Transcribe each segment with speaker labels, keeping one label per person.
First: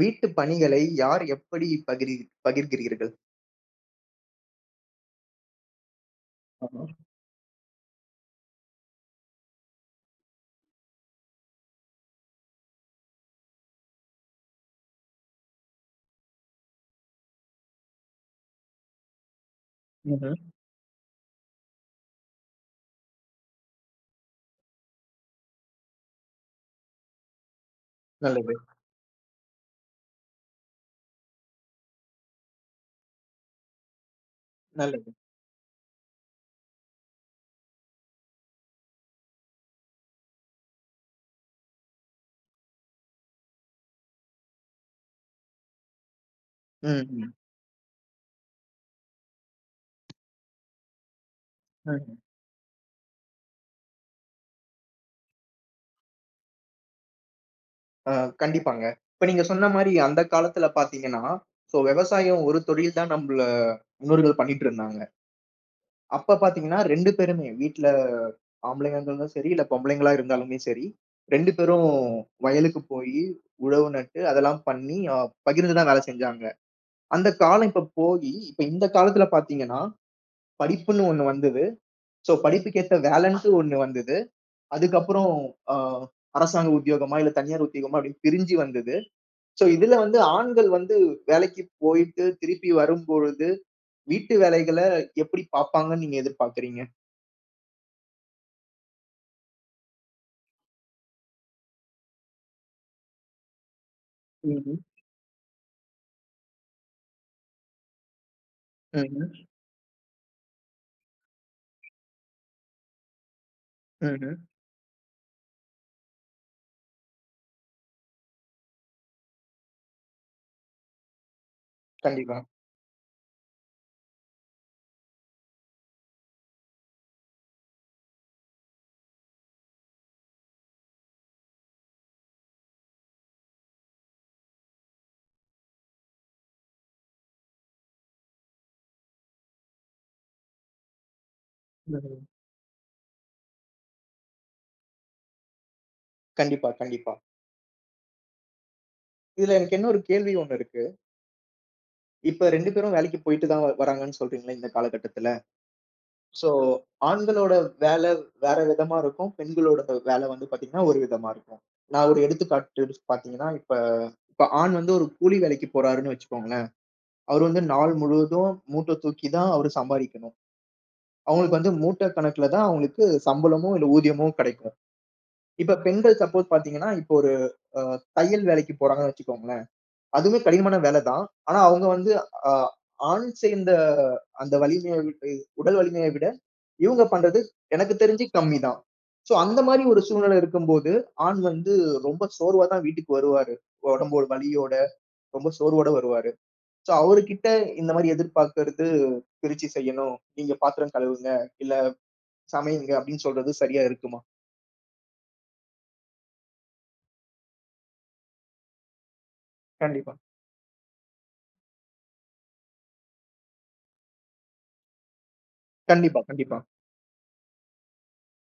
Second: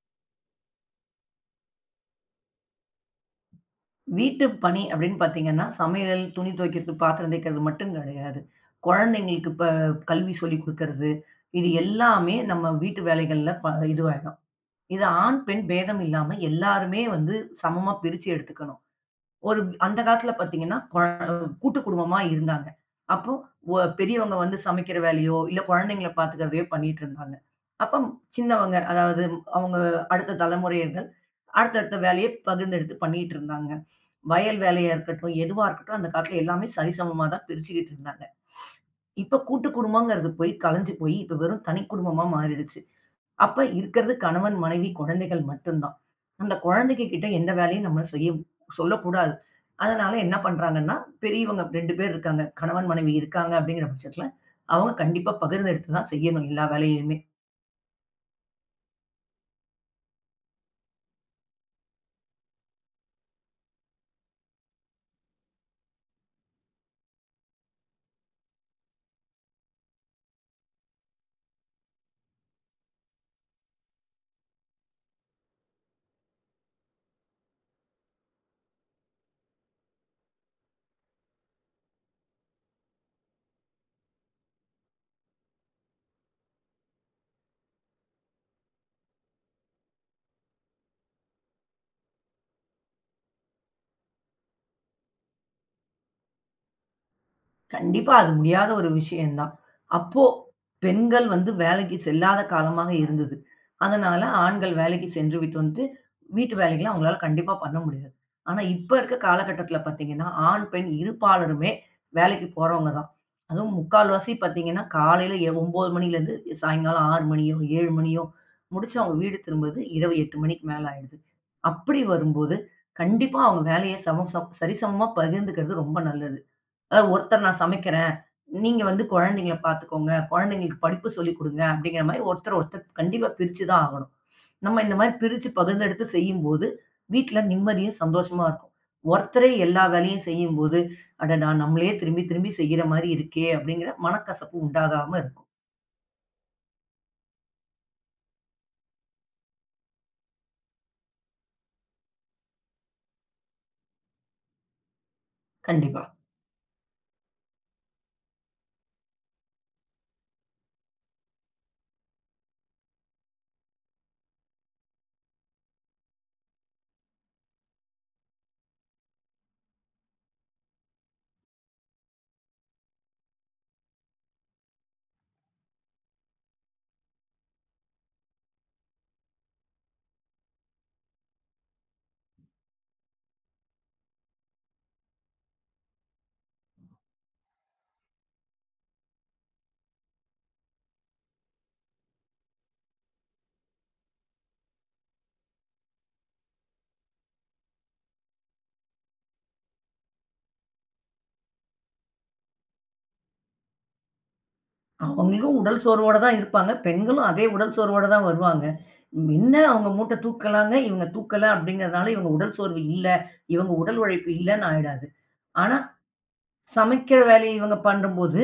Speaker 1: வீட்டு பணிகளை யார் எப்படி பகிர்கிறீர்கள்?
Speaker 2: வீட்டு பணி அப்படின்னு பார்த்தீங்கன்னா, சமையல், துணி
Speaker 1: ஆமா.
Speaker 2: துவைக்கிறது, பாத்திரம் தேய்க்கிறது மட்டும் கிடையாது. குழந்தைங்களுக்கு இப்ப கல்வி சொல்லிக் குடுக்கறது, இது எல்லாமே நம்ம வீட்டு வேலைகள்ல இதுவாயிடும். இது ஆண், பெண் பேதம் இல்லாம எல்லாருமே வந்து சமமா பிரிச்சு எடுத்துக்கணும். ஒரு அந்த காலத்துல
Speaker 1: ம்ஹ்ம்.
Speaker 2: பார்த்தீங்கன்னா, கூட்டு குடும்பமா இருந்தாங்க. அப்போ பெரியவங்க வந்து சமைக்கிற வேலையோ, இல்ல குழந்தைங்கள பார்த்துக்கிறதையோ பண்ணிட்டு இருந்தாங்க. அப்ப
Speaker 1: நல்லது,
Speaker 2: சின்னவங்க, அதாவது அவங்க அடுத்த தலைமுறையினர் அடுத்தடுத்த வேலைய பகிர்ந்தெடுத்து பண்ணிட்டு இருந்தாங்க. வயல் வேலையா
Speaker 1: நல்லது.
Speaker 2: இருக்கட்டும், எதுவா இருக்கட்டும் அந்த காலத்துல எல்லாமே சரிசமமா தான் பிரிச்சுக்கிட்டு இருந்தாங்க. இப்ப கூட்டு குடும்பம்ங்கிறது போய் கலைஞ்சு போய், இப்ப வெறும் தனி குடும்பமா மாறிடுச்சு. அப்ப இருக்கிறது கணவன், மனைவி, குழந்தைகள் மட்டும் தான். அந்த குழந்தைங்க
Speaker 1: ம்,
Speaker 2: கிட்ட
Speaker 1: ம்,
Speaker 2: எந்த வேலையும் நம்ம செய்ய சொல்லக்கூடாது. அதனால என்ன பண்றாங்கன்னா, பெரியவங்க 2 பேர்
Speaker 1: ம்.
Speaker 2: இருக்காங்க. கணவன், மனைவி இருக்காங்க அப்படிங்கிற பட்சத்துல, அவங்க கண்டிப்பா பகிர்ந்தெடுத்து தான் செய்யணும் எல்லா வேலையுமே.
Speaker 1: ஆ, கண்டிப்பாங்க. இப்ப நீங்க சொன்ன மாரி அந்த காலத்துல பார்த்தீங்கன்னா, சோ விவசாயம் ஒரு தொழில் தான் நம்பள முன்னோர்கள் பண்ணிட்டு இருந்தாங்க. அப்ப பார்த்தீங்கன்னா, 2 பேருமே வீட்ல ஆம்பளையா இருந்தாலும் சரி, இல்ல பொம்பளைங்களா இருந்தாலுமே சரி, 2 பேரும் வயலுக்கு போயி உழவு நட்டு, அதெல்லாம் பண்ணி பகிர்ந்து தான் வேலை செஞ்சாங்க. அந்த காலம் இப்ப போயி, இப்ப இந்த காலத்துல பார்த்தீங்கன்னா, படிப்புன்னு ஒண்ணு வந்தது. ஸோ படிப்புக்கேத்த வேலைன்ட்டு ஒண்ணு வந்தது. அதுக்கப்புறம் அ அரசாங்க உத்தியோகமா, இல்ல தனியார் உத்தியோகமா அப்படின்னு பிரிஞ்சு வந்தது. ஸோ இதுல வந்து ஆண்கள் வந்து வேலைக்கு போயிட்டு திருப்பி வரும்பொழுது, வீட்டு வேலைகள எப்படி பார்ப்பாங்கன்னு நீங்க எதிர்பார்க்கிறீங்க?
Speaker 2: கண்டிப்பா. அது முடியாத ஒரு விஷயம் தான். அப்போ பெண்கள் வந்து வேலைக்கு செல்லாத காலமாக இருந்தது. அதனால ஆண்கள்
Speaker 1: ம்ஹ்ம்.
Speaker 2: வேலைக்கு சென்று விட்டு வந்துட்டு, வீட்டு வேலைகள்லாம் அவங்களால கண்டிப்பா பண்ண முடியாது. ஆனா இப்ப இருக்க
Speaker 1: ம்ஹ்ம்.
Speaker 2: காலகட்டத்தில பார்த்தீங்கன்னா, ஆண், பெண் இருபாலருமே வேலைக்கு போறவங்க தான். அதுவும்
Speaker 1: ம்ஹ்ம்.
Speaker 2: முக்கால்வாசி பார்த்தீங்கன்னா, காலையில 9 மணிலேருந்து சாயங்காலம் 6 மணியோ, 7 மணியோ முடிச்சு அவங்க வீடு திரும்புறது இரவு 8 மணிக்கு மேல ஆயிடுது. அப்படி
Speaker 1: கண்டிப்பா.
Speaker 2: வரும்போது, கண்டிப்பா அவங்க வேலைய சம சம் சரிசமமா பகிர்ந்துக்கிறது ரொம்ப நல்லது. ஒருத்தர் நான் சமைக்கிறேன். நீங்க வந்து குழந்தைங்கள பார்த்துக்கோங்க. குழந்தைங்களுக்கு படிப்பு சொல்லிக் குடுங்க. அப்படிங்கிற மாரி ஒருத்தர் ஒருத்தர் கண்டிப்பா பிரிச்சு தான் ஆகணும். நம்ம இந்த மாரி பிரிச்சு பகிர்ந்தெடுத்து செய்யும்போது, வீட்ல நிம்மதியும் சந்தோஷமா இருக்கும். ஒருத்தரே எல்லா வேலையும் செய்யும்போது, அடடா! நம்மளே
Speaker 1: ம்ஹ்ம்.
Speaker 2: திரும்பி திரும்பி செய்யற மாரி இருக்கே! அப்படிங்கிற மனக்கசப்பு உண்டாகாம இருக்கும்.
Speaker 1: கண்டிப்பா, கண்டிப்பா. இதுல எனக்கு இன்னொரு கேள்வி ஒண்ணு இருக்கு. இப்ப 2 பேரும் வேலைக்கு போயிட்டு தான் வராங்கன்னு சொல்றீங்கல்ல இந்த காலகட்டத்துல.
Speaker 2: கண்டிப்பா.
Speaker 1: ஸோ, ஆண்களோட வேலை வேற விதமா இருக்கும். பெண்களோட வேலை வந்து பார்த்தீங்கன்னா, ஒரு விதமா இருக்கும். நான் ஒரு எடுத்துக்காட்டு பார்த்தீங்கன்னா, இப்ப இப்ப ஆண் வந்து ஒரு கூலி வேலைக்கு போறாருன்னு வச்சுக்கோங்களேன். அவரு வந்து நாள் முழுவதும் மூட்டை தூக்கி தான் அவரு சம்பாரிக்கணும். அவங்களுக்கு வந்து மூட்டை கணக்குல தான் அவங்களுக்கு சம்பளமும், இல்ல ஊதியமும் கிடைக்கும். இப்ப பெண்கள் சப்போஸ் பார்த்தீங்கன்னா, இப்போ ஒரு அ தையல் வேலைக்கு போறாங்கன்னு வச்சுக்கோங்களேன். அதுவுமே கடினமான வேலை தான். ஆனா அவங்க வந்து அ ஆண் சேர்ந்த அந்த வலிமைய விட்டு உடல் வலிமைய விட, இவங்க பண்றது எனக்கு தெரிஞ்சு கம்மி தான். சோ அந்த மாரி ஒரு சூழ்நிலை இருக்கும்போது, ஆண் வந்து ரொம்ப சோர்வா தான் வீட்டுக்கு வருவாரு. உடம்பு ஒரு வலியோட, ரொம்ப சோர்வோட வருவாரு. சோ அவருகிட்ட இந்த மாரி எதிர்பார்க்கிறது பிரிச்சு செய்யணும். நீங்க பாத்திரம் கழுவுங்க, இல்ல சமையுங்க அப்படின்னு சொல்றது சரியா இருக்குமா?
Speaker 2: அவங்களும் உடல் சோர்வோட தான் இருப்பாங்க. பெண்களும் அதே உடல் சோர்வோட தான் வருவாங்க. என்ன அவங்க
Speaker 1: கண்டிப்பா,
Speaker 2: மூட்ட தூக்கலாங்க, இவங்க தூக்கல அப்படிங்கிறதுனால இவங்க உடல் சோர்வு இல்ல, இவங்க உடல் உழைப்பு இல்லன்னு ஆயிடாது. ஆனா,
Speaker 1: கண்டிப்பா, கண்டிப்பா.
Speaker 2: சமைக்கிற வேலைய இவங்க பண்ணும்போது,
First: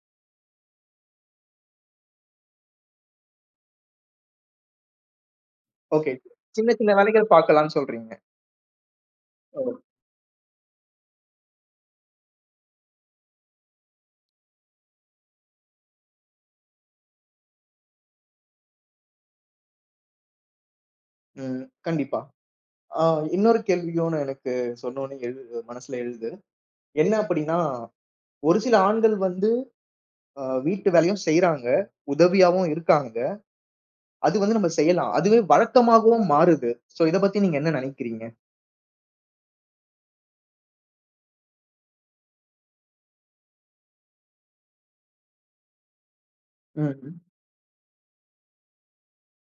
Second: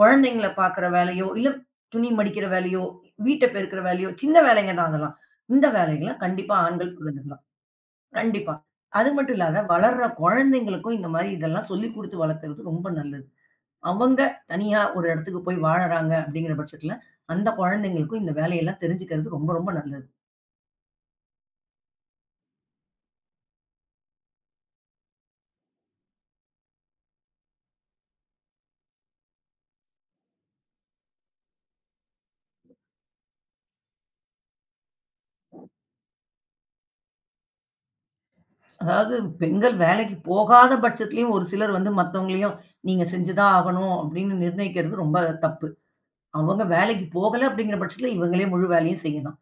Speaker 2: குழந்தைங்கள பார்க்குற வேலையோ, இல்ல துணி மடிக்கிற வேலையோ, வீட்ட பெருக்குற வேலையோ, சின்ன வேலைங்க தான் அதெல்லாம். இந்த வேலைகள
Speaker 1: ஓகே.
Speaker 2: கண்டிப்பா
Speaker 1: சின்ன சின்ன
Speaker 2: ஆண்கள்
Speaker 1: வேலைகள்
Speaker 2: பகிர்ந்துக்கலாம்.
Speaker 1: பார்க்கலாம்னு சொல்றீங்க.
Speaker 2: கண்டிப்பா. அது மட்டும் இல்லாத
Speaker 1: ஓ!
Speaker 2: வளர்ற குழந்தைங்களுக்கும் இந்த மாரி இதெல்லாம் சொல்லிக் குடுத்து வளர்க்கறது ரொம்ப நல்லது. அவங்க தனியா ஒரு இடத்துக்கு போய் வாழறாங்க அப்படிங்கிற பட்சத்துல, அந்த குழந்தைங்களுக்கும் இந்த வேலையெல்லாம் தெரிஞ்சுக்கிறது ரொம்ப ரொம்ப நல்லது.
Speaker 1: ம். கண்டிப்பா. ஆ, இன்னொரு கேள்வியும் எனக்கு சொன்னோனே எழு மனசுல எழுது. என்ன அப்படின்னா, ஒரு சில ஆண்கள் வந்து வீட்டு வேலையும் செய்றாங்க. உதவியாவும் இருக்காங்க. அது வந்து நம்ம செய்யலாம். அதுவே வழக்கமாகவும் மாறுது. சோ இத பத்தி நீங்க என்ன நினைக்கிறீங்க?
Speaker 2: அதாவது பெண்கள் வேலைக்கு போகாத பட்சத்துலயும் ஒரு சிலர் வந்து மத்தவங்களையும், நீங்க செஞ்சு தான் ஆகணும் அப்படின்னு நிர்ணயிக்கிறது ரொம்ப தப்பு. அவங்க வேலைக்கு
Speaker 1: ம்ஹ்ம்.
Speaker 2: போகல அப்படிங்கிற பட்சத்துல, இவங்களே முழு வேலையும் செய்யணும்.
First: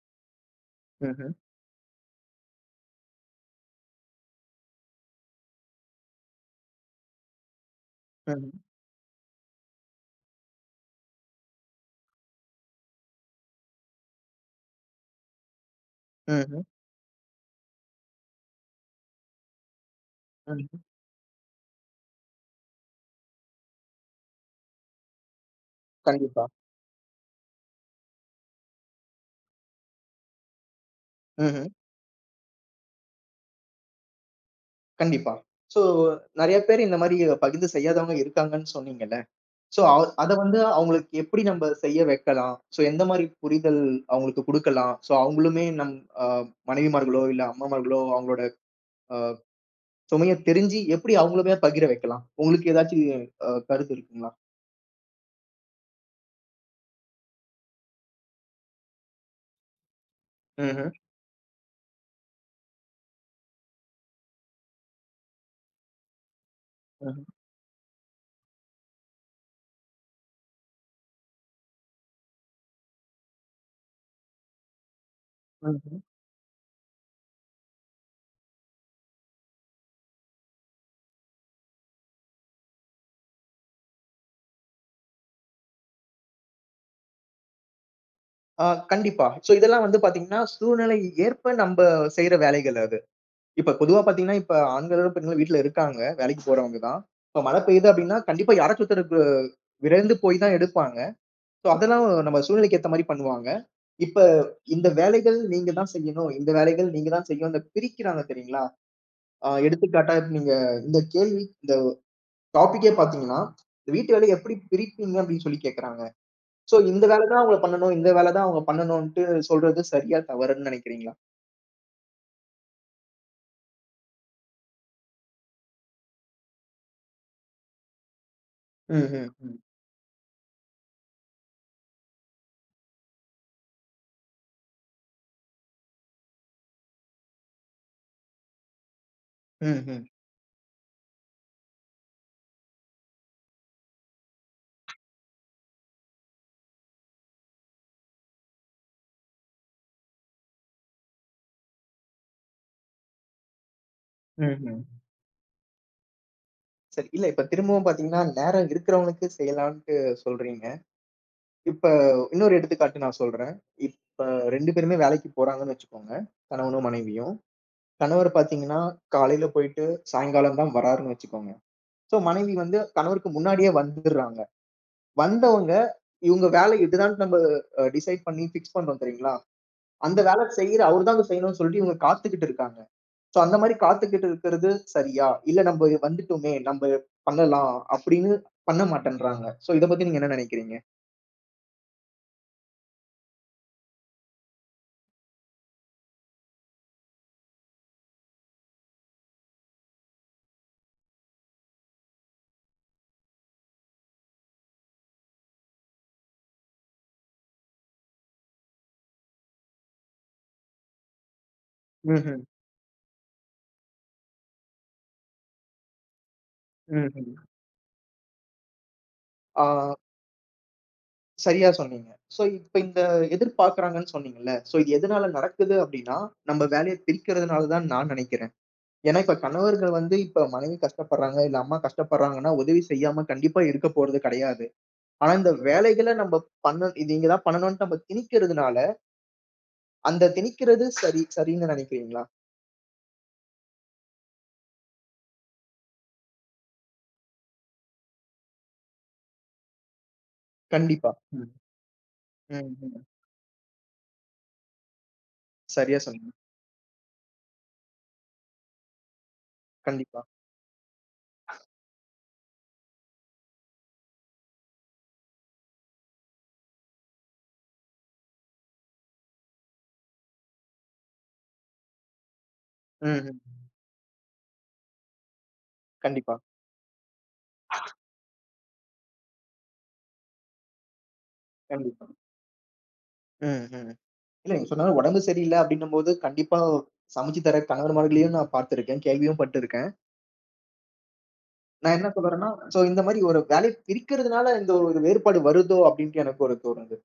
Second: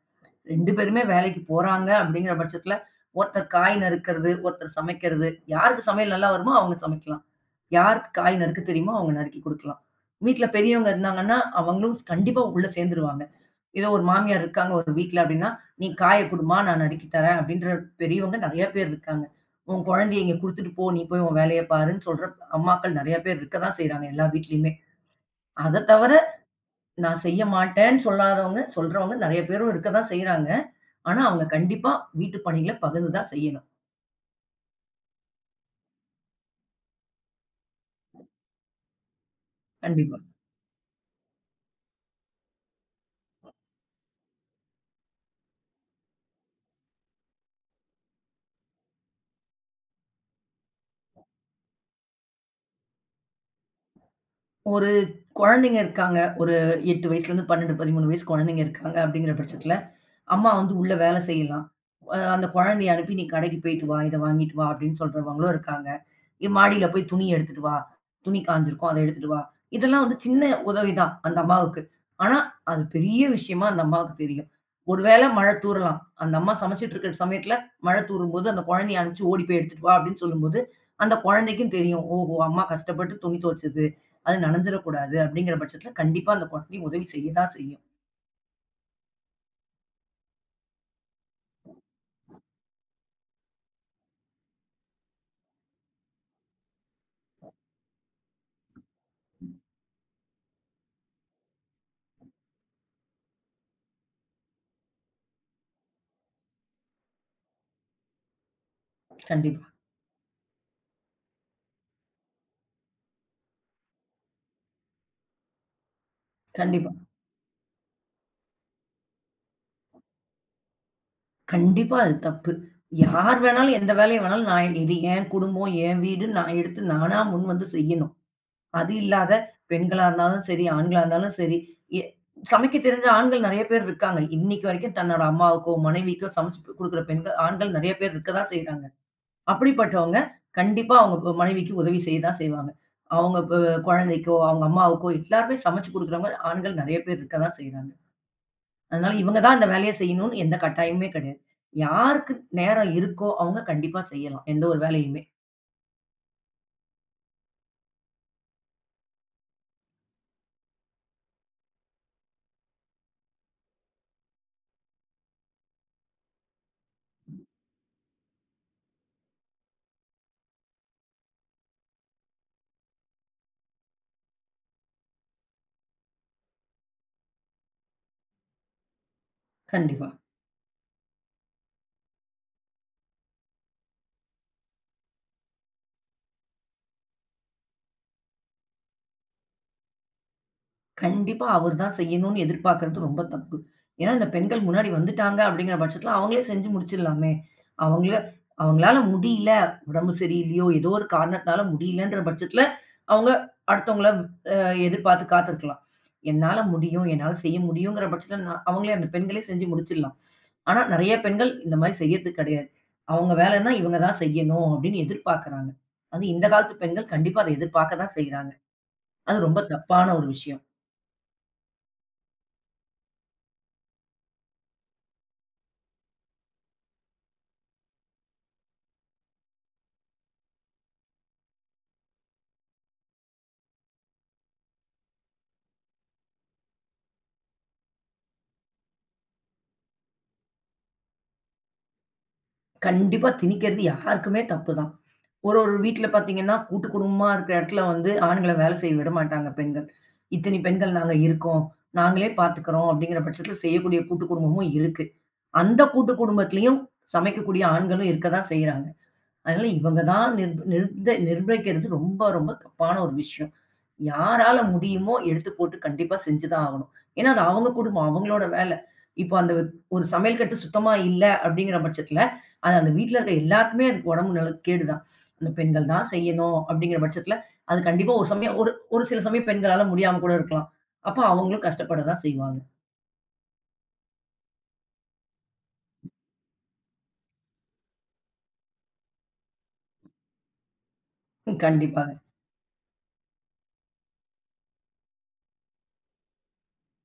Speaker 2: 2 பேருமே
Speaker 1: ம்ஹ்ம்.
Speaker 2: வேலைக்கு போறாங்க அப்படிங்கிற பட்சத்துல, ஒருத்தர் காய் நறுக்கிறது, ஒருத்தர் சமைக்கிறது. யாருக்கு சமையல் நல்லா வருமோ அவங்க சமைக்கலாம். யாருக்கு காய்
Speaker 1: ம்ஹ்ம்.
Speaker 2: நறுக்க தெரியுமோ அவங்க நறுக்கி குடுக்கலாம். வீட்ல பெரியவங்க இருந்தாங்கன்னா, அவங்களும் கண்டிப்பா உள்ள சேர்ந்துருவாங்க. ஏதோ ஒரு மாமியார் இருக்காங்க ஒரு வீட்ல அப்படின்னா, "நீ காய குடும்மா,
Speaker 1: ம்ஹ்ம்.
Speaker 2: நான் நறுக்கி தரேன்" அப்படின்ற பெரியவங்க நெறைய பேர் இருக்காங்க. "உன் குழந்தைய இங்க
Speaker 1: ம்ஹ்ம்.
Speaker 2: குடுத்துட்டு போ, நீ போய் உன் வேலைய பாருன்னு" சொல்ற அம்மாக்கள் நெறைய பேர் இருக்க தான் செய்றாங்க எல்லா வீட்லயுமே. அத தவிர
Speaker 1: கண்டிப்பா.
Speaker 2: நான் செய்ய மாட்டேன்னு சொல்லாதவங்க, சொல்றவங்க நெறைய பேரும் இருக்க தான் செய்றாங்க. ஆனா, அவங்க
Speaker 1: ம்ஹ்ம்.
Speaker 2: கண்டிப்பா வீட்டு பணிகள பகிர்ந்து தான் செய்யணும்.
Speaker 1: கண்டிப்பா. சோ நெறைய பேர் இந்த மாரி பகிர்ந்து செய்யாதவங்க இருக்காங்கன்னு சொன்னீங்க. சோ, அ
Speaker 2: கண்டிப்பா.
Speaker 1: அத வந்து அவங்களுக்கு எப்படி நம்ப செய்ய வைக்கலாம்? சோ, எந்த மாரி புரிதல் அவங்களுக்கு குடுக்கலாம்? சோ, அவங்களுமே நம் அ மனைவிமார்களோ, இல்ல அம்மாமார்களோ அவங்களோட அ சுமைய தெரிஞ்சு எப்படி அவங்களுமே பகிர வைக்கலாம்? உங்களுக்கு ஏதாச்சு கருத்து இருக்குங்களா?
Speaker 2: ஒரு குழந்தைங்க இருக்காங்க. ஒரு 8 வயசுலேருந்து 12, 13 வயசு குழந்தைங்க இருக்காங்க அப்படிங்கிற பட்சத்தில அம்மா வந்து
Speaker 1: ம்ஹ்ம்.
Speaker 2: உள்ள வேலை செய்யலாம். அந்த குழந்தைய அனுப்பி, "நீ கடைக்கு போயிட்டு வா, இத வாங்கிட்டு வா" அப்படின்னு சொல்றவங்களும் இருக்காங்க. "நீ மாடியில போய்
Speaker 1: ம்ஹ்ம்.
Speaker 2: துணி எடுத்துட்டு வா. துணி காய்ஞ்சிருக்கும், அத எடுத்துட்டு வா." இதெல்லாம் வந்து சின்ன உதவி தான் அந்த அம்மாவுக்கு. ஆனா, அது பெரிய விஷயமா அந்த அம்மாவுக்கு தெரியும். ஒரு வேள மழை
Speaker 1: ம்ஹ்ம்.
Speaker 2: தூறலாம். அந்த அம்மா சமைச்சிட்டு இருக்கிற சமயத்துல மழை தூறும்போது, அந்த குழந்தைய அனுப்பிச்சு "ஓடி போய் எடுத்துட்டு வா" அப்படின்னு சொல்லும்போது, அந்த குழந்தைக்கும் தெரியும், "ஓஹோ! அம்மா கஷ்டப்பட்டு துணி துவைச்சது. அது நனைஞ்சிடக்கூடாது." அப்படிங்கிற பட்சத்துல கண்டிப்பா அந்த குழந்தை உதவி செய்ய தான் செய்யும்.
Speaker 1: ஆ, கண்டிப்பா. சோ, இதெல்லாம் வந்து பாத்தீங்கன்னா, சூழ்நிலை ஏற்ப நம்ப செய்ற வேலைகள் அது. இப்ப பொதுவா பாத்தீங்கன்னா, இப்ப ஆண்களோட பெண்களும் வீட்ல இருக்காங்க. வேலைக்கு போறவங்க தான். இப்ப மழை பெய்யுது அப்படின்னா, கண்டிப்பா யாராச்சும் ஒருத்தருக்கு விரைந்து போய் தான் எடுப்பாங்க. ஸோ அதெல்லாம் நம்ம சூழ்நிலைக்கு ஏத்த மாரி பண்ணுவாங்க. இப்ப இந்த வேலைகள் நீங்க தான் செய்யணும். இந்த வேலைகள் நீங்க தான் செய்யணும். இந்த பிரிக்கிறாங்க தெரியுங்களா?
Speaker 2: கண்டிப்பா,
Speaker 1: எடுத்துக்காட்டா இப்ப நீங்க இந்த டாபிக்கே பார்த்தீங்கன்னா, வீட்டு வேலைய எப்படி பிரிப்பீங்க அப்படின்னு சொல்லி கேட்கறாங்க. ஸோ
Speaker 2: கண்டிப்பா.
Speaker 1: இந்த வேலை தான் அவங்க பண்ணணும். இந்த வேலை தான் அவங்க பண்ணணும்ன்ட்டு சொல்றது சரியா? தவறுன்னு நினைக்கிறீங்களா?
Speaker 2: கண்டிப்பா அது தப்பு. யார் வேணாலும், எந்த வேலைய வேணாலும் நான் இது என் குடும்பம், என் வீடு நான் எடுத்து நானா முன் வந்து செய்யணும். அது
Speaker 1: ம்,
Speaker 2: இல்லாத
Speaker 1: ம், ம்.
Speaker 2: பெண்களா இருந்தாலும் சரி, ஆண்களா இருந்தாலும் சரி, எ சமைக்க தெரிஞ்ச ஆண்கள் நெறைய பேர் இருக்காங்க. இன்னைக்கு வரைக்கும் தன்னோட அம்மாவுக்கோ, மனைவிக்கோ சமைச்சு குடுக்குற பெண்கள் ஆண்கள் நெறைய பேர் இருக்க தான் செய்றாங்க.
Speaker 1: ம், ம்,
Speaker 2: அப்படிப்பட்டவங்க கண்டிப்பா அவங்க மனைவிக்கு உதவி செய்ய தான் செய்வாங்க. அவங்க குழந்தைக்கோ, அவங்க அம்மாவுக்கோ எல்லாருமே சமைச்சு குடுக்குறவங்க ஆண்கள் நெறைய பேர் இருக்க தான் செய்றாங்க. அதனால இவங்க தான் இந்த வேலைய செய்யணும்னு எந்த கட்டாயமுமே கிடையாது. யாருக்கு நேரம் இருக்கோ அவங்க கண்டிப்பா செய்யலாம். எந்த
Speaker 1: ம்,
Speaker 2: ஒரு
Speaker 1: ம்.
Speaker 2: வேலையுமே.
Speaker 1: சரி. இல்ல இப்ப திரும்பவும் பார்த்தீங்கன்னா, நேரம் இருக்கிறவங்களுக்கு செய்யலான்ட்டு சொல்றீங்க. இப்ப இன்னொரு எடுத்துக்காட்டு நான் சொல்றேன். இப்ப 2 பேருமே வேலைக்கு போறாங்கன்னு வச்சுக்கோங்க. கணவனும், மனைவியும். கணவர் பார்த்தீங்கன்னா, காலையில போயிட்டு சாயங்காலம் தான் வராருன்னு வச்சுக்கோங்க. ஸோ மனைவி வந்து கணவருக்கு முன்னாடியே வந்துர்றாங்க. வந்தவங்க, இவங்க வேலை இதுதான் நம்ம டிசைட் பண்ணி ஃபிக்ஸ் பண்றோம் தெரியுங்களா?
Speaker 2: கண்டிப்பா.
Speaker 1: அந்த வேலை செய்யற அவரு தான் செய்யணும்னு சொல்லிட்டு இவங்க காத்துக்கிட்டு இருக்காங்க. ஸோ அந்த மாரி காத்துக்கிட்டு இருக்கிறது சரியா? இல்ல நம்ப வந்துட்டோமே, நம்ப பண்ணலாம் அப்படின்னு பண்ண மாட்டேன்றாங்க. ஸோ இத பத்தி நீங்க என்ன நினைக்கிறீங்க?
Speaker 2: கண்டிப்பா அவரு தான் செய்யணும்னு எதிர்பார்க்கிறது ரொம்ப தப்பு. ஏன்னா இந்த பெண்கள் முன்னாடி வந்துட்டாங்க அப்படிங்கிற பட்சத்துல அவங்களே செஞ்சு முடிச்சிடலாமே. அவங்கள அவங்களால முடியல, உடம்பு சரியில்லையோ, ஏதோ ஒரு காரணத்தால முடியலன்ற பட்சத்துல அவங்க அடுத்தவங்கள எதிர்பார்த்து காத்திருக்கலாம். என்னால முடியும், என்னால செய்ய முடியுங்கிற பட்சத்தில நான் அவங்களே அந்த பெண்களே செஞ்சு முடிச்சிடலாம். ஆனா நெறைய பெண்கள் இந்த மாரி செய்யறது
Speaker 1: ம்ஹ்ம்.
Speaker 2: கிடையாது. அவங்க வேலைன்னா இவங்க தான் செய்யணும் அப்படின்னு எதிர்பார்க்கிறாங்க. அது இந்த காலத்து பெண்கள் கண்டிப்பா
Speaker 1: ம்ஹ்ம்.
Speaker 2: அத எதிர்பார்க்க தான் செய்றாங்க. அது ரொம்ப
Speaker 1: ஆ.
Speaker 2: தப்பான ஒரு விஷயம்.
Speaker 1: சரியா சொன்னீங்க. சோ, இப்ப இந்த எதிர்பார்க்கிறாங்கன்னு சொன்னீங்கல்ல. சோ, இது எதனால நடக்குது அப்படின்னா, நம்ம வேலைய பிரிக்கிறதுனால தான் நான் நினைக்கிறேன். ஏன்னா, இப்ப கணவர்கள் வந்து இப்ப மனைவி கஷ்டப்படுறாங்க, இல்ல அம்மா கஷ்டப்படுறாங்கன்னா, உதவி செய்யாம கண்டிப்பா இருக்க போறது கிடையாது. ஆனா, இந்த வேலைகள நம்ம பண்ண இது நீங்க தான் பண்ணணும்ன்ட்டு நம்ம திணிக்கிறதுனால, அந்த திணிக்கிறது சரின்னு நினைக்கிறீங்களா?
Speaker 2: கண்டிப்பா திணிக்கிறது யாருக்குமே தப்பு தான். ஒரு ஒரு வீட்ல பார்த்தீங்கன்னா, கூட்டு குடும்பமா இருக்கிற இடத்துல வந்து ஆண்கள வேலை செய்ய விடமாட்டாங்க பெண்கள். இத்தனி பெண்கள்
Speaker 1: கண்டிப்பா.
Speaker 2: நாங்க
Speaker 1: ம்.
Speaker 2: இருக்கோம். நாங்களே
Speaker 1: ம்,
Speaker 2: பார்த்துக்கிறோம்
Speaker 1: ம்.
Speaker 2: அப்படிங்கிற பட்சத்தில செய்யக்கூடிய கூட்டு குடும்பமும் இருக்கு. அந்த
Speaker 1: சரியா
Speaker 2: கூட்டு
Speaker 1: சொன்னீங்க.
Speaker 2: குடும்பத்திலயும் சமைக்கக்கூடிய ஆண்களும் இருக்க தான் செய்றாங்க. அதனால இவங்க
Speaker 1: கண்டிப்பா.
Speaker 2: தான் நிர்ப் நிர்த நிர்வகிக்கிறது ரொம்ப, ரொம்ப தப்பான ஒரு விஷயம். யாரால முடியுமோ எடுத்து போட்டு கண்டிப்பா செஞ்சு தான் ஆகணும். ஏன்னா, அது அவங்க குடும்பம், அவங்களோட வேலை. இப்போ அந்த ஒரு சமையல் கட்டு சுத்தமா இல்ல அப்படிங்கிற பட்சத்தில, அது அந்த வீட்ல
Speaker 1: ம்,
Speaker 2: இருக்க
Speaker 1: ம்.
Speaker 2: எல்லாருக்குமே அதுக்கு உடம்பு நல கேடு தான். அந்த பெண்கள் தான்
Speaker 1: கண்டிப்பா,
Speaker 2: செய்யணும் அப்படிங்கிற பட்சத்தில, அது கண்டிப்பா ஒரு சமயம் ஒரு ஒரு சில சமயம் பெண்களால முடியாம கூட இருக்கலாம். அப்ப அவங்களும் கஷ்டப்பட
Speaker 1: கண்டிப்பா.
Speaker 2: தான் செய்வாங்க.
Speaker 1: ம், ம். இல்ல நீங்க சொன்ன மாரி உடம்பு சரியில்ல அப்டின்னும்போது, கண்டிப்பா சமைச்சு தர கணவன்மார்களையும் நான் பார்த்திருக்கேன். கேள்வியும் பட்டுருக்கேன். நான்
Speaker 2: கண்டிப்பா.
Speaker 1: என்ன சொல்ல வரேன்னா, சோ இந்த மாரி ஒரு வேலை பிரிக்கிறதுனால இந்த ஒரு ஒரு வேறுபாடு வருதோ அப்டின்ட்டு எனக்கு ஒரு தோணுது.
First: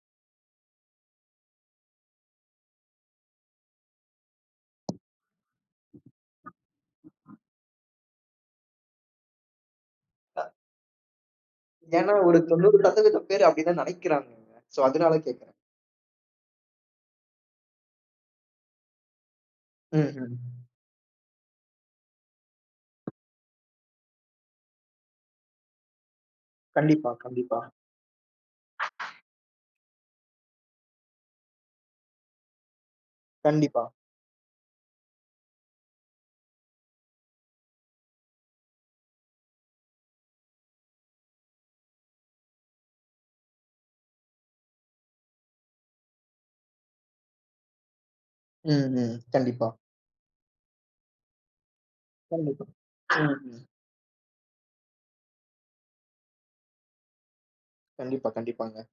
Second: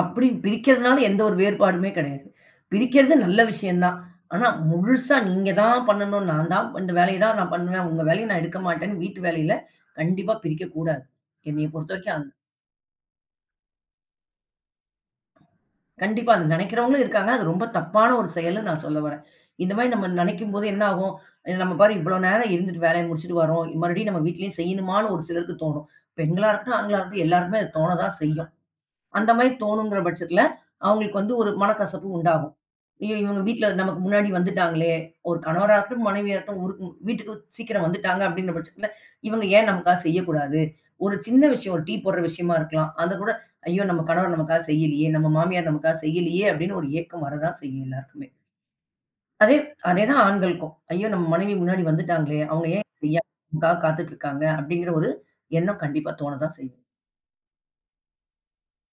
Speaker 2: அப்படி பிரிக்கிறதுனால எந்த ஒரு வேறுபாடுமே கிடையாது. பிரிக்கிறது நல்ல விஷயம் தான். ஆனா முழுசா நீங்க தான் பண்ணணும். நான் தான் இந்த வேலைய தான் நான் பண்ணுவேன். உங்க வேலைய நான் எடுக்க மாட்டேன்னு வீட்டு வேலையில கண்டிப்பா பிரிக்கக் கூடாது. என்னைய
Speaker 1: ஏன்னா,
Speaker 2: பொறுத்தவரைக்கும் அது
Speaker 1: ஒரு 90% பேர் அப்டிதான் நெனைக்கிறாங்கங்க. சோ அதனால கேட்கிறேன்.
Speaker 2: கண்டிப்பா அது நினைக்கிறவங்களும் இருக்காங்க. அது ரொம்ப தப்பான ஒரு செயல்ன்னு நான் சொல்ல வரேன். இந்த மாரி
Speaker 1: ம்,
Speaker 2: நம்ம
Speaker 1: ம்.
Speaker 2: நினைக்கும்போது என்ன ஆகும்? நம்ம பாரு இவ்வளோ நேரம் இருந்துட்டு வேலைய முடிச்சுட்டு வரோம். மறுபடியும் நம்ம வீட்லயும் செய்யணுமான்னு ஒரு சிலருக்கு தோணும். பெண்களா இருக்கட்டும், ஆண்களா
Speaker 1: கண்டிப்பா,
Speaker 2: இருக்கட்டும்
Speaker 1: கண்டிப்பா,
Speaker 2: எல்லாருக்குமே அது தோண தான் செய்யும். அந்த மாரி தோணுங்கிற பட்சத்துல, அவங்களுக்கு வந்து ஒரு மனக்கசப்பு உண்டாகும். ஐயோ! இவங்க வீட்ல
Speaker 1: கண்டிப்பா.
Speaker 2: நமக்கு முன்னாடி வந்துட்டாங்களே! ஒரு கணவரா இருக்கட்டும், மனைவியா இருக்கட்டும், ஊருக்கு வீட்டுக்கு சீக்கிரம் வந்துட்டாங்க அப்படிங்கிற பட்சத்துல, இவங்க ஏன் நமக்காக செய்யக்கூடாது? ஒரு சின்ன விஷயம், ஒரு டீ போடுற விஷயமா இருக்கலாம். அத கூட, ஐயோ! நம்ம கணவர் நமக்காக செய்யலையே! நம்ம மாமியார் நமக்காக செய்யலையே! அப்படின்னு ஒரு ஏக்கம் வரதான் செய்யும் எல்லாருக்குமே.
Speaker 1: ம், ம்.
Speaker 2: அதே
Speaker 1: கண்டிப்பா,
Speaker 2: அதேதான் ஆண்களுக்கும். ஐயோ! நம்ம மனைவி முன்னாடி வந்துட்டாங்களே!
Speaker 1: கண்டிப்பா.
Speaker 2: அவங்க ஏன் செய்யா
Speaker 1: ம், ம்.
Speaker 2: நமக்காக காத்துட்டு இருக்காங்க? அப்படிங்கிற ஒரு எண்ணம் கண்டிப்பா தோணதான் செய்யும்.
Speaker 1: கண்டிப்பா, கண்டிப்பாங்க.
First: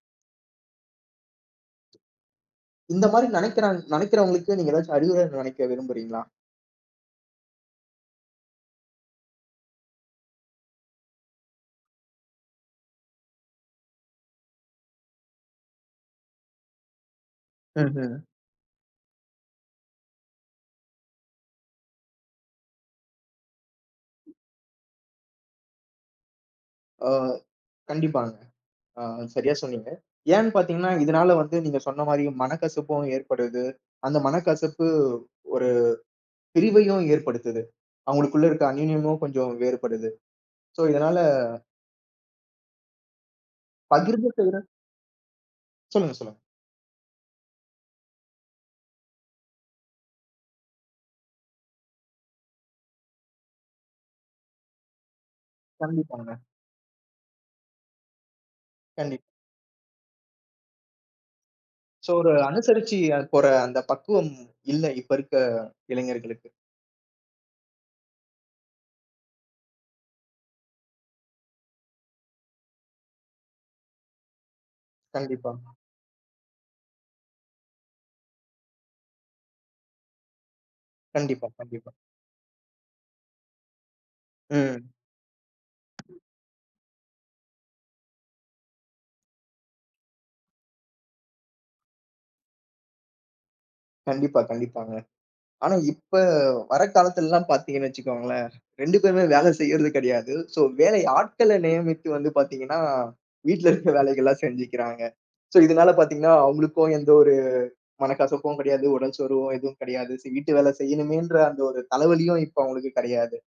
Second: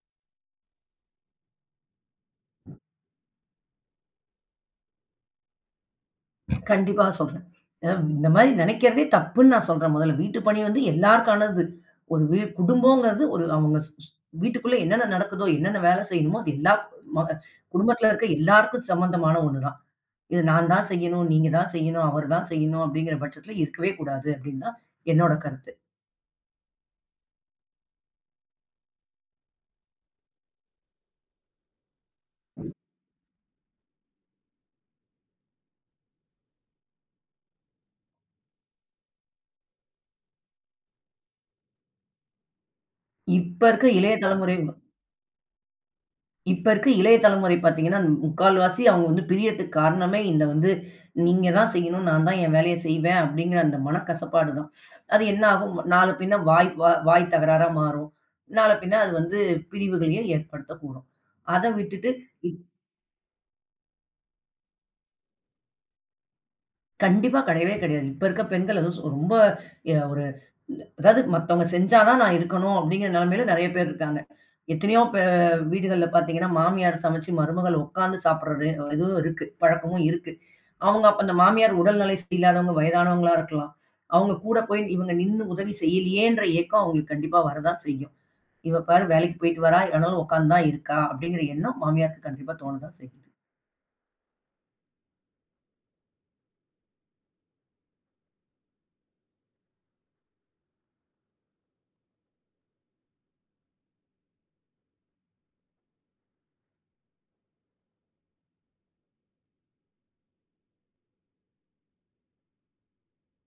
Speaker 1: இந்த மாரி நெனைக்கிறவங்களுக்கு நீங்க ஏதாச்சும் அறிவுரை நினைக்க விரும்புறீங்களா?
Speaker 2: கண்டிப்பா சொல்றேன். இந்த மாரி நெனைக்கிறதே தப்புன்னு நான் சொல்றேன் முதல்ல. வீட்டு பணி வந்து எல்லாருக்கானது. ஒரு வீ குடும்பங்கிறது ஒரு அவங்க ஸ் ஸ் வீட்டுக்குள்ள என்னென்ன நடக்குதோ, என்னென்ன வேலை செய்யணுமோ, அது எல்லா ம குடும்பத்தில
Speaker 1: ம்ஹ்ம்.
Speaker 2: இருக்க எல்லாருக்கும் சம்மந்தமான ஒண்ணு தான். "இது நான் தான் செய்யணும், நீங்க தான் செய்யணும், அவர் தான் செய்யணும்" அப்படிங்கிற பட்சத்தில இருக்கவே கூடாது அப்படின்னு தான் என்னோட கருத்து.
Speaker 1: ஆ, கண்டிப்பாங்க. ஆ, சரியா சொன்னீங்க. ஏன்னு பார்த்தீங்கன்னா, இதனால வந்து நீங்க சொன்ன மாரி மனக்கசப்பும் ஏற்படுது. அந்த மனக்கசப்பு ஒரு பிரிவையும் ஏற்படுத்துது. அவங்களுக்குள்ள இருக்க அந்யோன்யமும் கொஞ்சம் வேறுபடுது. சோ, இதனால
Speaker 2: இப்ப இருக்க இளைய
Speaker 1: பகிர்ந்து செய்ற
Speaker 2: தலைமுறை
Speaker 1: சொல்லுங்க, சொல்லுங்க.
Speaker 2: இப்ப இருக்க இளைய தலைமுறை பார்த்தீங்கன்னா, முக்கால்வாசி அவங்க வந்து பிரியறதுக்கு காரணமே இந்த வந்து, "நீங்க தான் செய்யணும். நான் தான் என் வேலைய செய்வேன்." அப்படிங்கிற அந்த மனக்கசப்பாடு தான். அது என்ன ஆகும்? நாள
Speaker 1: கண்டிப்பாங்க.
Speaker 2: பின்ன வாய் தகராறா மாறும். நாள பின்ன அது
Speaker 1: கண்டிப்பா.
Speaker 2: வந்து பிரிவுகளையும் ஏற்படுத்தக்கூடும். அத விட்டுட்டு
Speaker 1: சோ, ஒரு
Speaker 2: இ
Speaker 1: அனுசரிச்சு போற அந்த பக்குவம் இல்ல இப்ப இருக்க இளைஞர்களுக்கு.
Speaker 2: கண்டிப்பா கிடையவே கிடையாது. இப்ப இருக்க பெண்கள் அதுவும் ரொம்ப ஒரு அதாவது மத்தவங்க செஞ்சா தான் நான் இருக்கணும் அப்படிங்கிற நிலைமையில நெறைய பேர் இருக்காங்க. எத்தனையோ பெ
Speaker 1: கண்டிப்பா.
Speaker 2: வீடுகள்ல பார்த்தீங்கன்னா, மாமியார் சமைச்சு மருமகள் உட்கார்ந்து சாப்பிடுறது இதுவும் இருக்கு. பழக்கமும் இருக்கு. அவங்க அப்ப அந்த
Speaker 1: கண்டிப்பா,
Speaker 2: மாமியார்
Speaker 1: கண்டிப்பா.
Speaker 2: உடல்நிலை சரியில்லாதவங்க, வயதானவங்களா இருக்கலாம். அவங்க கூட போய்
Speaker 1: ம்.
Speaker 2: இவங்க நின்னு உதவி செய்யலையேன்ற ஏக்கம் அவங்களுக்கு கண்டிப்பா வரதான் செய்யும். "இவ பாரு வேலைக்கு போயிட்டு வரா, ஆனாலும் உட்கார்ந்து தான் இருக்கா" அப்படிங்கிற எண்ணம் மாமியாருக்கு கண்டிப்பா தோணதான் செய்யும்.
Speaker 1: கண்டிப்பா, கண்டிப்பாங்க. ஆனா இப்ப வர காலத்துலலாம் பார்த்தீங்கன்னு வச்சுக்கோங்களேன், 2 பேருமே வேலை செய்யறது கிடையாது. ஸோ, வேலை ஆட்கள நியமித்து வந்து பார்த்தீங்கன்னா, வீட்ல இருக்க வேலைகள்லாம் செஞ்சுக்கிறாங்க. ஸோ, இதனால பார்த்தீங்கன்னா, அவங்களுக்கும் எந்த ஒரு மனக்கசப்பும் கிடையாது. உடல் சோர்வும் எதுவும் கிடையாது. சரி வீட்டு வேலை செய்யணுமேன்ற அந்த ஒரு தலைவலியும் இப்ப அவங்களுக்கு கிடையாது.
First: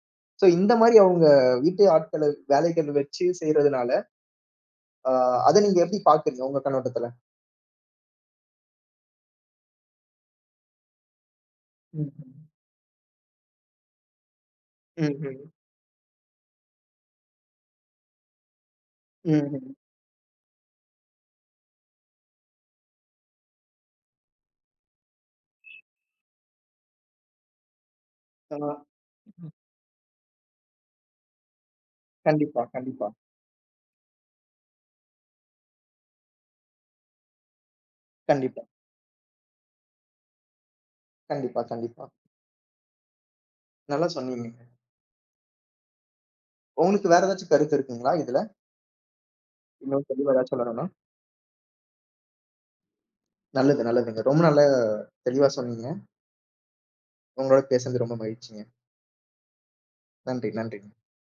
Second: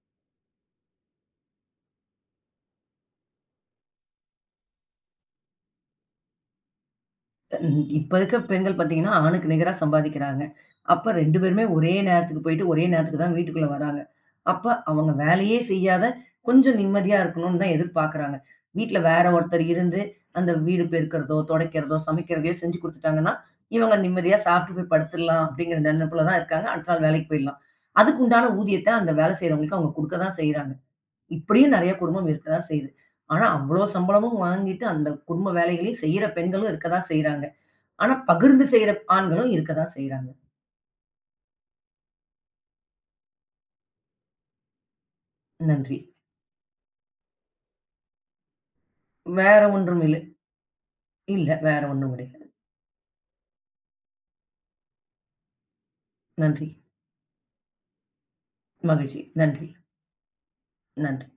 Speaker 1: ஸோ, இந்த மாரி அவங்க வீட்டு ஆட்கள வேலைகள் வச்சு செய்றதுனால, அ அத நீங்க எப்படி பார்க்குறீங்க உங்க கண்ணோட்டத்துல?
Speaker 2: ம். இப்ப இருக்க பெண்கள் பார்த்தீங்கன்னா, ஆணுக்கு நிகரா சம்பாதிக்கிறாங்க. அப்ப 2 பேருமே ஒரே
Speaker 1: ம்ஹ்ம்.
Speaker 2: நேரத்துக்கு போயிட்டு, ஒரே நேரத்துக்கு தான் வீட்டுக்குள்ள வராங்க. அப்ப அவங்க
Speaker 1: ம்ஹ்ம்.
Speaker 2: வேலையே செய்யாத, கொஞ்சம் நிம்மதியா இருக்கணும்னு தான் எதிர்பார்க்குறாங்க. வீட்ல வேற ஒருத்தர்
Speaker 1: ம்ஹ்ம்.
Speaker 2: இருந்து, அந்த வீடு பெருக்கிறதோ, துடைக்கிறதோ, சமைக்கிறதையோ செஞ்சு குடுத்துட்டாங்கன்னா, இவங்க நிம்மதியா சாப்பிட்டு போய் படுத்துடலாம் அப்படிங்கிற நெனப்புல தான் இருக்காங்க. அடுத்த நாள் வேலைக்கு போயிடலாம். அதுக்கு உண்டான
Speaker 1: ஆ.
Speaker 2: ஊதியத்த அந்த வேலை செய்றவங்களுக்கு அவங்க குடுக்க தான் செய்றாங்க. இப்படியும் நெறைய குடும்பம் இருக்க
Speaker 1: கண்டிப்பா,
Speaker 2: தான் செய்யுது.
Speaker 1: கண்டிப்பா,
Speaker 2: ஆனா, அவ்ளோ சம்பளமும் வாங்கிட்டு அந்த குடும்ப வேலைகளையும் செய்ற பெண்களும் இருக்க தான் செய்றாங்க. ஆனா
Speaker 1: கண்டிப்பா,
Speaker 2: பகிர்ந்து செய்ற ஆண்களும் இருக்கதான் செய்றாங்க.
Speaker 1: கண்டிப்பா, கண்டிப்பா. நல்லா சொன்னீங்க.
Speaker 2: நன்றி.
Speaker 1: உங்களுக்கு வேற ஏதாச்சும் கருத்து இருக்குங்களா இதுல?
Speaker 2: வேற ஒன்றும்
Speaker 1: இன்னும்
Speaker 2: இல்லை.
Speaker 1: தெளிவா ஏதாவது சொல்லணும்னா?
Speaker 2: இல்ல வேற ஒண்ணும் கிடையாது.
Speaker 1: நல்லது, நல்லதுங்க. ரொம்ப நல்லா தெளிவா சொன்னீங்க.
Speaker 2: நன்றி.
Speaker 1: உங்களோட பேசுனது ரொம்ப மகிழ்ச்சிங்க.
Speaker 2: மகிழ்ச்சி. நன்றி.
Speaker 1: நன்றி, நன்றி.
Speaker 2: நன்றி.